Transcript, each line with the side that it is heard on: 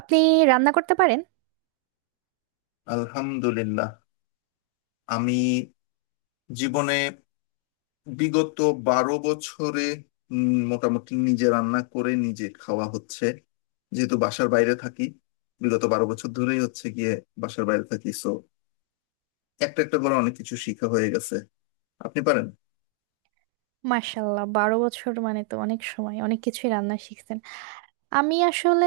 right: আপনি রান্না করতে পারেন?
left: আলহামদুলিল্লাহ। আমি জীবনে বিগত 12 বছরে মোটামুটি নিজে রান্না করে নিজে খাওয়া হচ্ছে, যেহেতু বাসার বাইরে থাকি। বিগত বারো বছর ধরেই হচ্ছে গিয়ে বাসার বাইরে থাকি, সো একটা একটা করে অনেক কিছু শিখা হয়ে গেছে। আপনি পারেন?
right: মাশাল্লাহ, 12 বছর মানে তো অনেক সময়, অনেক কিছুই রান্না শিখছেন। আমি আসলে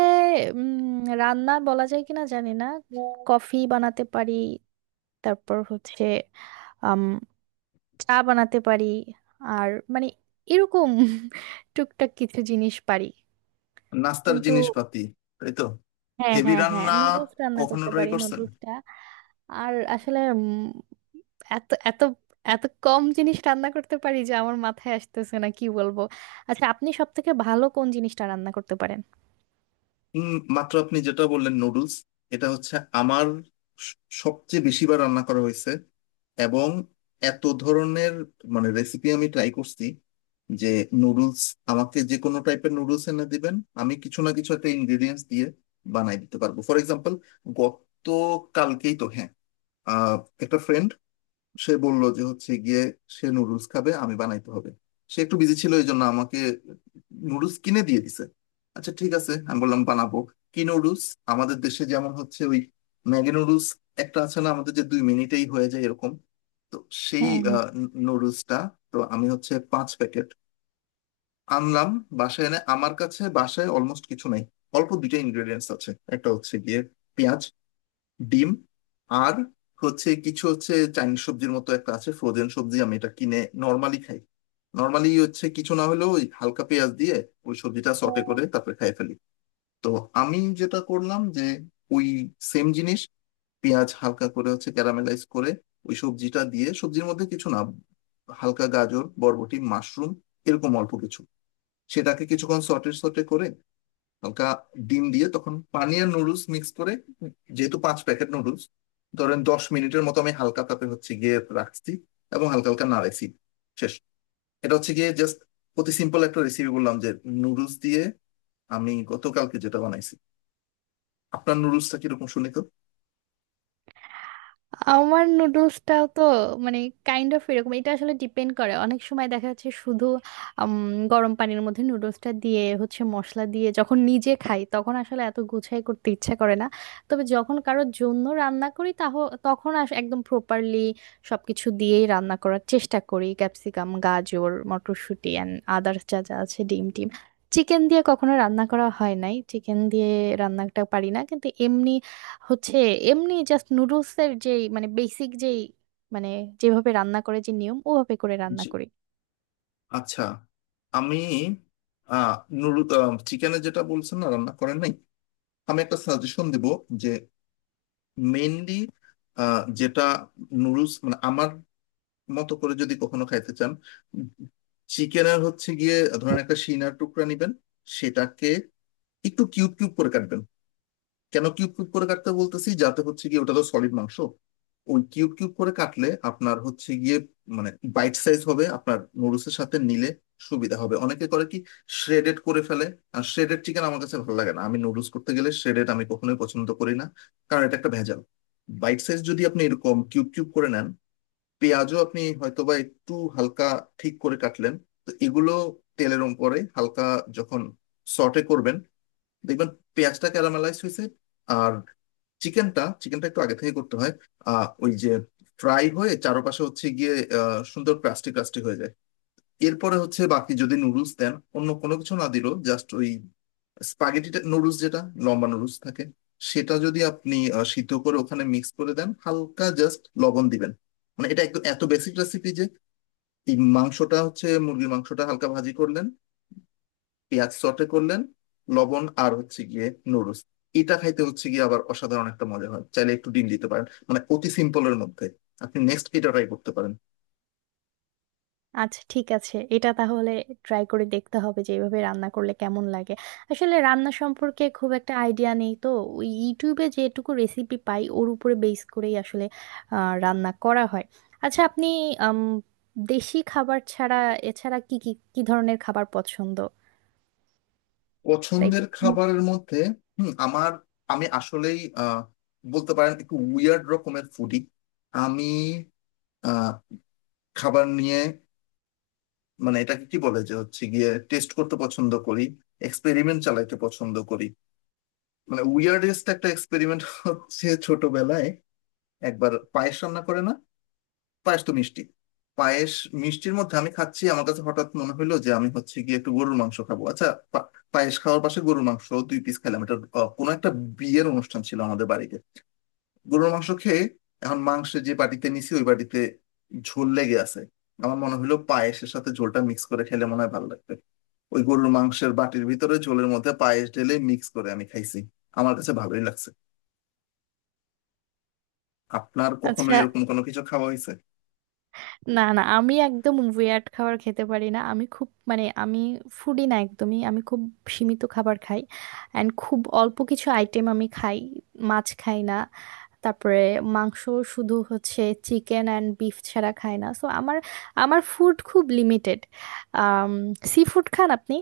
right: রান্না বলা যায় কিনা জানি না। কফি বানাতে পারি, তারপর হচ্ছে আম, চা বানাতে পারি। আর মানে এরকম টুকটাক কিছু জিনিস পারি,
left: নাস্তার
right: কিন্তু
left: জিনিসপাতি। তাই তো।
right: হ্যাঁ
left: হেভি
right: হ্যাঁ হ্যাঁ,
left: রান্না
right: নুডলস রান্না
left: কখনো
right: করতে
left: ট্রাই
right: পারি,
left: করছেন?
right: নুডলসটা। আর আসলে এত এত এত কম জিনিস রান্না করতে পারি যে আমার মাথায় আসতেছে না কি বলবো। আচ্ছা, আপনি সব থেকে ভালো কোন জিনিসটা রান্না করতে পারেন?
left: মাত্র আপনি যেটা বললেন, নুডলস, এটা হচ্ছে আমার স- সবচেয়ে বেশিবার রান্না করা হয়েছে, এবং এত ধরনের মানে রেসিপি আমি ট্রাই করছি যে নুডলস আমাকে যে কোনো টাইপের নুডলস এনে দিবেন, আমি কিছু না কিছু একটা ইনগ্রেডিয়েন্টস দিয়ে বানাই দিতে পারবো। ফর এক্সাম্পল, গত কালকেই তো, হ্যাঁ, আহ, একটা ফ্রেন্ড, সে বলল যে হচ্ছে গিয়ে সে নুডলস খাবে, আমি বানাইতে হবে। সে একটু বিজি ছিল, এই জন্য আমাকে নুডলস কিনে দিয়ে দিছে। আচ্ছা ঠিক আছে, আমি বললাম বানাবো। কি নুডলস? আমাদের দেশে যেমন হচ্ছে ওই ম্যাগি নুডলস, একটা আছে না আমাদের, যে 2 মিনিটেই হয়ে যায়, এরকম। তো সেই
right: হ্যাঁ হ্যাঁ।
left: নুডলসটা। তো আমি হচ্ছে 5 প্যাকেট আনলাম বাসায়। এনে আমার কাছে বাসায় অলমোস্ট কিছু নাই, অল্প দুইটা ইনগ্রেডিয়েন্টস আছে। একটা হচ্ছে গিয়ে পেঁয়াজ, ডিম, আর হচ্ছে কিছু, হচ্ছে চাইনিজ সবজির মতো একটা আছে ফ্রোজেন সবজি, আমি এটা কিনে নর্মালি খাই। নর্মালি হচ্ছে কিছু না হলেও ওই হালকা পেঁয়াজ দিয়ে ওই সবজিটা সটে করে তারপরে খাই ফেলি। তো আমি যেটা করলাম যে ওই সেম জিনিস, পেঁয়াজ হালকা করে হচ্ছে ক্যারামেলাইজ করে ওই সবজিটা দিয়ে, সবজির মধ্যে কিছু না, হালকা গাজর, বরবটি, মাশরুম, এরকম অল্প কিছু। সেটাকে কিছুক্ষণ সটে সটে করে হালকা ডিম দিয়ে, তখন পানি আর নুডলস মিক্স করে, যেহেতু 5 প্যাকেট নুডলস, ধরেন 10 মিনিটের মতো আমি হালকা তাপে হচ্ছে গিয়ে রাখছি এবং হালকা হালকা নাড়াইছি। শেষ। এটা হচ্ছে গিয়ে জাস্ট অতি সিম্পল একটা রেসিপি বললাম যে নুডলস দিয়ে আমি গতকালকে যেটা বানাইছি। আপনার নুডলসটা কিরকম শুনি তো।
right: আমার নুডলসটাও তো মানে কাইন্ড অফ এরকম। এটা আসলে ডিপেন্ড করে, অনেক সময় দেখা যাচ্ছে শুধু গরম পানির মধ্যে নুডলসটা দিয়ে হচ্ছে মশলা দিয়ে, যখন নিজে খাই তখন আসলে এত গুছাই করতে ইচ্ছা করে না। তবে যখন কারোর জন্য রান্না করি তখন একদম প্রপারলি সবকিছু দিয়েই রান্না করার চেষ্টা করি। ক্যাপসিকাম, গাজর, মটরশুঁটি অ্যান্ড আদার্স, যা যা আছে, ডিম টিম। চিকেন দিয়ে কখনো রান্না করা হয় নাই, চিকেন দিয়ে রান্নাটা পারি না। কিন্তু এমনি হচ্ছে এমনি জাস্ট নুডলস এর যে মানে বেসিক যেই মানে যেভাবে রান্না করে, যে নিয়ম, ওভাবে করে রান্না
left: জি।
right: করি।
left: আচ্ছা। আমি আহ নুডল, চিকেনে যেটা বলছেন না রান্না করেন নাই, আমি একটা সাজেশন দিব যে মেইনলি যেটা নুডলস, মানে আমার মতো করে যদি কখনো খাইতে চান, চিকেনের হচ্ছে গিয়ে ধরেন একটা সিনার টুকরা নিবেন। সেটাকে একটু কিউব কিউব করে কাটবেন। কেন কিউব কিউব করে কাটতে বলতেছি, যাতে হচ্ছে গিয়ে ওটা তো সলিড মাংস, ওই কিউব কিউব করে কাটলে আপনার হচ্ছে গিয়ে মানে বাইট সাইজ হবে, আপনার নুডলসের সাথে নিলে সুবিধা হবে। অনেকে করে কি, শ্রেডেড করে ফেলে। আর শ্রেডেড চিকেন আমার কাছে ভালো লাগে না, আমি নুডলস করতে গেলে শ্রেডেড আমি কখনোই পছন্দ করি না, কারণ এটা একটা ভেজাল। বাইট সাইজ যদি আপনি এরকম কিউব কিউব করে নেন, পেঁয়াজও আপনি হয়তোবা একটু হালকা ঠিক করে কাটলেন, তো এগুলো তেলের উপরে হালকা যখন সটে করবেন, দেখবেন পেঁয়াজটা ক্যারামেলাইজ হয়েছে, আর চিকেনটা চিকেনটা একটু আগে থেকে করতে হয়। ওই যে ফ্রাই হয়ে চারপাশে হচ্ছে গিয়ে সুন্দর ক্রাস্টি ক্রাস্টি হয়ে যায়। এরপরে হচ্ছে বাকি যদি নুডলস দেন, অন্য কোনো কিছু না দিলেও জাস্ট ওই স্পাগেটিটা নুডলস যেটা লম্বা নুডলস থাকে, সেটা যদি আপনি সিদ্ধ করে ওখানে মিক্স করে দেন, হালকা জাস্ট লবণ দিবেন, মানে এটা একদম এত বেসিক রেসিপি যে এই মাংসটা হচ্ছে মুরগির মাংসটা হালকা ভাজি করলেন, পেঁয়াজ সটে করলেন, লবণ আর হচ্ছে গিয়ে নুডলস, এটা খাইতে হচ্ছে গিয়ে আবার অসাধারণ একটা মজা হয়। চাইলে একটু ডিম দিতে পারেন, মানে অতি সিম্পলের মধ্যে আপনি নেক্সট এটা ট্রাই করতে পারেন।
right: আচ্ছা ঠিক আছে, এটা তাহলে ট্রাই করে দেখতে হবে যে এইভাবে রান্না করলে কেমন লাগে। আসলে রান্না সম্পর্কে খুব একটা আইডিয়া নেই তো, ওই ইউটিউবে যেটুকু রেসিপি পাই ওর উপরে বেস করেই আসলে রান্না করা হয়। আচ্ছা আপনি আম, দেশি খাবার ছাড়া এছাড়া কি কি কি ধরনের খাবার পছন্দ? লাইক?
left: পছন্দের খাবারের মধ্যে হুম, আমার, আমি আসলেই বলতে পারেন একটু উইয়ার্ড রকমের ফুডি। আমি আহ, খাবার নিয়ে মানে এটাকে কি বলে যে হচ্ছে গিয়ে টেস্ট করতে পছন্দ করি, এক্সপেরিমেন্ট চালাইতে পছন্দ করি। মানে উইয়ার্ডেস্ট একটা এক্সপেরিমেন্ট হচ্ছে ছোটবেলায় একবার পায়েস রান্না করে না, পায়েস তো মিষ্টি, পায়েস মিষ্টির মধ্যে আমি খাচ্ছি, আমার কাছে হঠাৎ মনে হলো যে আমি হচ্ছে গিয়ে একটু গরুর মাংস খাবো। আচ্ছা, পা- পায়েস খাওয়ার পাশে গরুর মাংস দুই পিস খেলাম। এটা কোনো একটা বিয়ের অনুষ্ঠান ছিল আমাদের বাড়িতে। গরুর মাংস খেয়ে এখন মাংস যে বাটিতে নিছি, ওই বাটিতে ঝোল লেগে আছে। আমার মনে হলো পায়েসের সাথে ঝোলটা মিক্স করে খেলে মনে হয় ভালো লাগবে। ওই গরুর মাংসের বাটির ভিতরে ঝোলের মধ্যে পায়েস ঢেলে মিক্স করে আমি খাইছি, আমার কাছে ভালোই লাগছে। আপনার কখনো
right: আচ্ছা,
left: এরকম কোনো কিছু খাওয়া হয়েছে?
right: না না, আমি একদম ওয়ার্ড খাবার খেতে পারি না। আমি খুব মানে, আমি ফুডি না একদমই। আমি খুব সীমিত খাবার খাই অ্যান্ড খুব অল্প কিছু আইটেম আমি খাই। মাছ খাই না, তারপরে মাংস শুধু হচ্ছে চিকেন অ্যান্ড বিফ, ছাড়া খাই না। সো আমার, আমার ফুড খুব লিমিটেড। সি ফুড খান আপনি?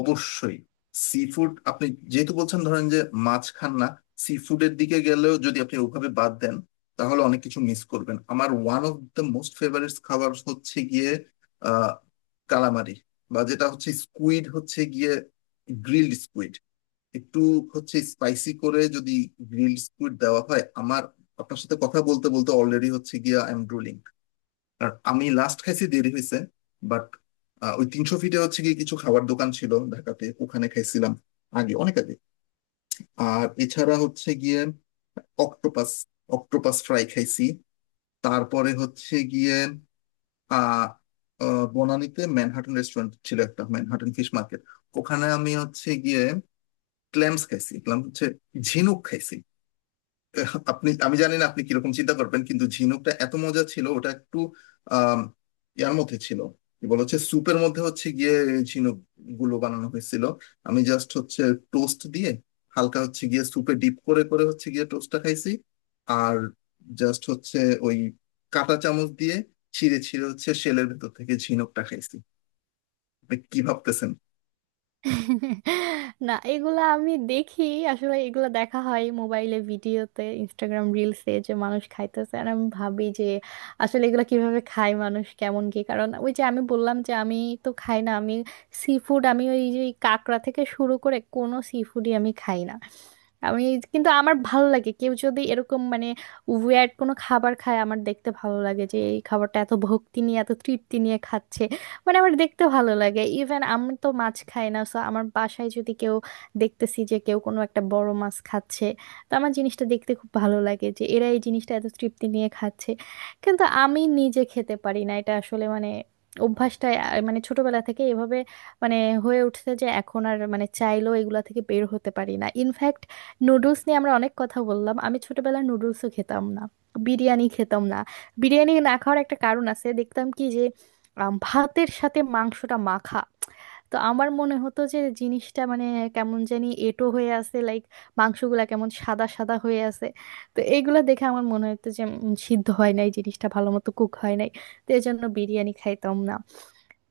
left: অবশ্যই। সি ফুড আপনি যেহেতু বলছেন ধরেন যে মাছ খান না, সি ফুডের দিকে গেলেও যদি আপনি ওভাবে বাদ দেন, তাহলে অনেক কিছু মিস করবেন। আমার one of the most favourite খাবার হচ্ছে গিয়ে আহ কালামারি, বা যেটা হচ্ছে স্কুইড, হচ্ছে গিয়ে গ্রিলড স্কুইড, একটু হচ্ছে স্পাইসি করে যদি গ্রিলড স্কুইড দেওয়া হয় আমার। আপনার সাথে কথা বলতে বলতে অলরেডি হচ্ছে গিয়ে আই এম ড্রুলিং। আর আমি লাস্ট খাইছি দেরি হয়েছে, বাট ওই 300 ফিটে হচ্ছে গিয়ে কিছু খাবার দোকান ছিল ঢাকাতে, ওখানে খাইছিলাম আগে, অনেক আগে। আর এছাড়া হচ্ছে গিয়ে অক্টোপাস, অক্টোপাস ফ্রাই খাইছি। তারপরে হচ্ছে গিয়ে আহ আহ, বনানীতে ম্যানহাটন রেস্টুরেন্ট ছিল একটা, ম্যানহাটন ফিশ মার্কেট, ওখানে আমি হচ্ছে গিয়ে ক্ল্যাম্স খাইছি, ক্ল্যাম হচ্ছে ঝিনুক, খাইছি। আপনি, আমি জানি না আপনি কিরকম চিন্তা করবেন, কিন্তু ঝিনুকটা এত মজা ছিল। ওটা একটু আহ ইয়ার মধ্যে ছিল, কি বলে, হচ্ছে স্যুপের মধ্যে হচ্ছে গিয়ে ঝিনুক গুলো বানানো হয়েছিল। আমি জাস্ট হচ্ছে টোস্ট দিয়ে হালকা হচ্ছে গিয়ে স্যুপে ডিপ করে করে হচ্ছে গিয়ে টোস্টটা খাইছি, আর জাস্ট হচ্ছে ওই কাঁটা চামচ দিয়ে ছিঁড়ে ছিঁড়ে হচ্ছে শেলের ভেতর থেকে ঝিনুকটা খাইছি। আপনি কি ভাবতেছেন?
right: না, এগুলা আমি দেখি। আসলে এগুলা দেখা হয় মোবাইলে, ভিডিওতে, ইনস্টাগ্রাম রিলসে যে মানুষ খাইতেছে আর আমি ভাবি যে আসলে এগুলা কিভাবে খায় মানুষ, কেমন কি। কারণ ওই যে আমি বললাম যে আমি তো খাই না আমি সি ফুড। আমি ওই যে কাঁকড়া থেকে শুরু করে কোনো সি ফুডই আমি খাই না। আমি কিন্তু আমার ভালো লাগে কেউ যদি এরকম মানে ওয়ার্ড কোনো খাবার খায়, আমার দেখতে ভালো লাগে যে এই খাবারটা এত ভক্তি নিয়ে, এত তৃপ্তি নিয়ে খাচ্ছে। মানে আমার দেখতে ভালো লাগে। ইভেন আমি তো মাছ খাই না, সো আমার বাসায় যদি কেউ, দেখতেছি যে কেউ কোনো একটা বড় মাছ খাচ্ছে, তো আমার জিনিসটা দেখতে খুব ভালো লাগে যে এরা এই জিনিসটা এত তৃপ্তি নিয়ে খাচ্ছে। কিন্তু আমি নিজে খেতে পারি না। এটা আসলে মানে অভ্যাসটা মানে ছোটবেলা থেকে এভাবে মানে হয়ে উঠছে যে এখন আর মানে চাইলেও এগুলা থেকে বের হতে পারি না। ইনফ্যাক্ট নুডলস নিয়ে আমরা অনেক কথা বললাম, আমি ছোটবেলায় নুডলসও খেতাম না, বিরিয়ানি খেতাম না। বিরিয়ানি না খাওয়ার একটা কারণ আছে, দেখতাম কি যে ভাতের সাথে মাংসটা মাখা। তো আমার মনে হতো যে জিনিসটা মানে কেমন জানি এঁটো হয়ে আছে, লাইক মাংসগুলা কেমন সাদা সাদা হয়ে আছে। তো এইগুলা দেখে আমার মনে হতো যে সিদ্ধ হয় নাই জিনিসটা, ভালো মতো কুক হয় নাই। তো এই জন্য বিরিয়ানি খাইতাম না।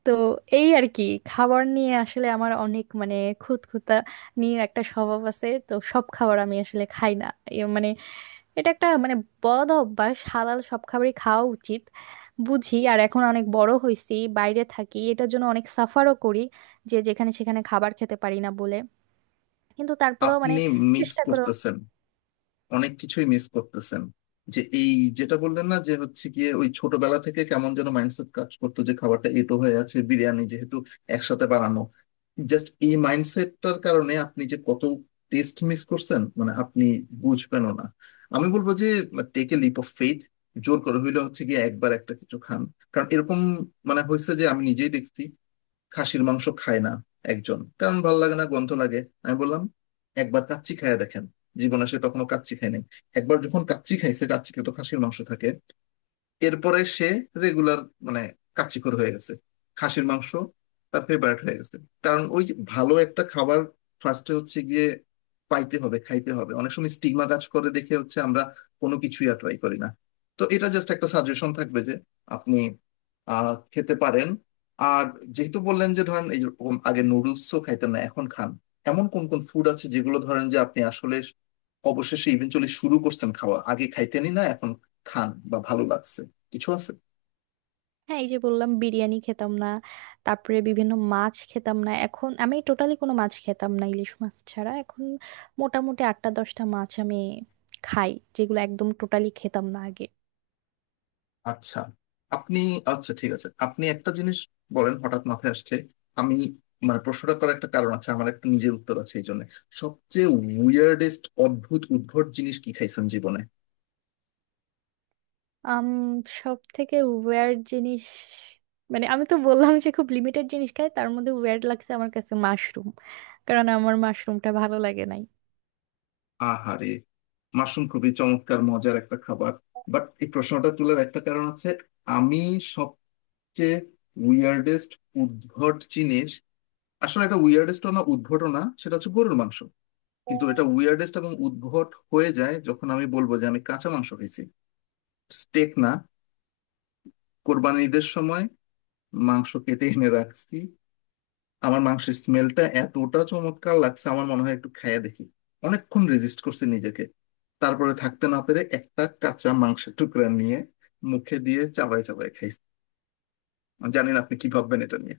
right: তো এই আর কি, খাবার নিয়ে আসলে আমার অনেক মানে খুঁতখুঁতা নিয়ে একটা স্বভাব আছে, তো সব খাবার আমি আসলে খাই না। এ মানে এটা একটা মানে বদ অভ্যাস, হালাল সব খাবারই খাওয়া উচিত বুঝি। আর এখন অনেক বড় হয়েছি, বাইরে থাকি, এটার জন্য অনেক সাফারও করি যে যেখানে সেখানে খাবার খেতে পারি না বলে। কিন্তু তারপরেও মানে
left: আপনি মিস
right: চেষ্টা করে।
left: করতেছেন, অনেক কিছুই মিস করতেছেন। যে এই যেটা বললেন না যে হচ্ছে গিয়ে ওই ছোটবেলা থেকে কেমন যেন মাইন্ডসেট কাজ করতো যে খাবারটা এঁটো হয়ে আছে, বিরিয়ানি যেহেতু একসাথে বানানো, জাস্ট এই মাইন্ডসেটটার কারণে আপনি যে কত টেস্ট মিস করছেন, মানে আপনি বুঝবেনও না। আমি বলবো যে take a leap of faith. জোর করে হইলে হচ্ছে গিয়ে একবার একটা কিছু খান। কারণ এরকম মানে হয়েছে যে আমি নিজেই দেখছি, খাসির মাংস খায় না একজন, কারণ ভালো লাগে না, গন্ধ লাগে। আমি বললাম একবার কাচ্চি খায়া দেখেন। জীবনে সে তখনো কাচ্চি খায় নাই। একবার যখন কাচ্চি খাইছে, কাচ্চিতে তো খাসির মাংস থাকে, এরপরে সে রেগুলার মানে কাচ্চিকর হয়ে গেছে, খাসির মাংস তার ফেভারিট হয়ে গেছে, কারণ ওই যে ভালো একটা খাবার ফার্স্টে হচ্ছে গিয়ে পাইতে হবে, খাইতে হবে। অনেক সময় স্টিগমা কাজ করে দেখে হচ্ছে আমরা কোনো কিছুই আর ট্রাই করি না। তো এটা জাস্ট একটা সাজেশন থাকবে যে আপনি আহ খেতে পারেন। আর যেহেতু বললেন যে ধরেন এই রকম আগে নুডলসও খাইতেন না এখন খান, এমন কোন কোন ফুড আছে যেগুলো ধরেন যে আপনি আসলে অবশেষে ইভেনচুয়ালি শুরু করছেন খাওয়া, আগে খাইতেনই না এখন খান বা ভালো লাগছে, কিছু আছে?
right: হ্যাঁ, এই যে বললাম বিরিয়ানি খেতাম না, তারপরে বিভিন্ন মাছ খেতাম না। এখন আমি টোটালি কোনো মাছ খেতাম না ইলিশ মাছ ছাড়া, এখন মোটামুটি 8-10টা মাছ আমি খাই, যেগুলো একদম টোটালি খেতাম না আগে।
left: আচ্ছা। আপনি, আচ্ছা ঠিক আছে, আপনি একটা জিনিস বলেন, হঠাৎ মাথায় আসছে আমি, মানে প্রশ্নটা করার একটা কারণ আছে, আমার একটা নিজের উত্তর আছে এই জন্য, সবচেয়ে উইয়ার্ডেস্ট, অদ্ভুত উদ্ভট জিনিস কি খাইছেন জীবনে?
right: আম সব থেকে ওয়ার্ড জিনিস মানে আমি তো বললাম যে খুব লিমিটেড জিনিস খাই, তার মধ্যে ওয়ার্ড লাগছে আমার কাছে মাশরুম, কারণ আমার মাশরুমটা ভালো লাগে নাই।
left: আহারে। মাশরুম খুবই চমৎকার মজার একটা খাবার। বাট এই প্রশ্নটা তোলার একটা কারণ আছে। আমি সবচেয়ে উইয়ার্ডেস্ট উদ্ভট জিনিস, আসলে এটা উইয়ার্ডেস্ট না উদ্ভটও না, সেটা হচ্ছে গরুর মাংস, কিন্তু এটা উইয়ার্ডেস্ট এবং উদ্ভট হয়ে যায় যখন আমি বলবো যে আমি কাঁচা মাংস খাইছি। স্টেক না। কোরবানির ঈদের সময় মাংস কেটে এনে রাখছি, আমার মাংসের স্মেলটা এতটা চমৎকার লাগছে, আমার মনে হয় একটু খাইয়া দেখি। অনেকক্ষণ রেজিস্ট করছি নিজেকে, তারপরে থাকতে না পেরে একটা কাঁচা মাংসের টুকরা নিয়ে মুখে দিয়ে চাবাই চাবাই খাইছি। জানি না আপনি কি ভাববেন এটা নিয়ে।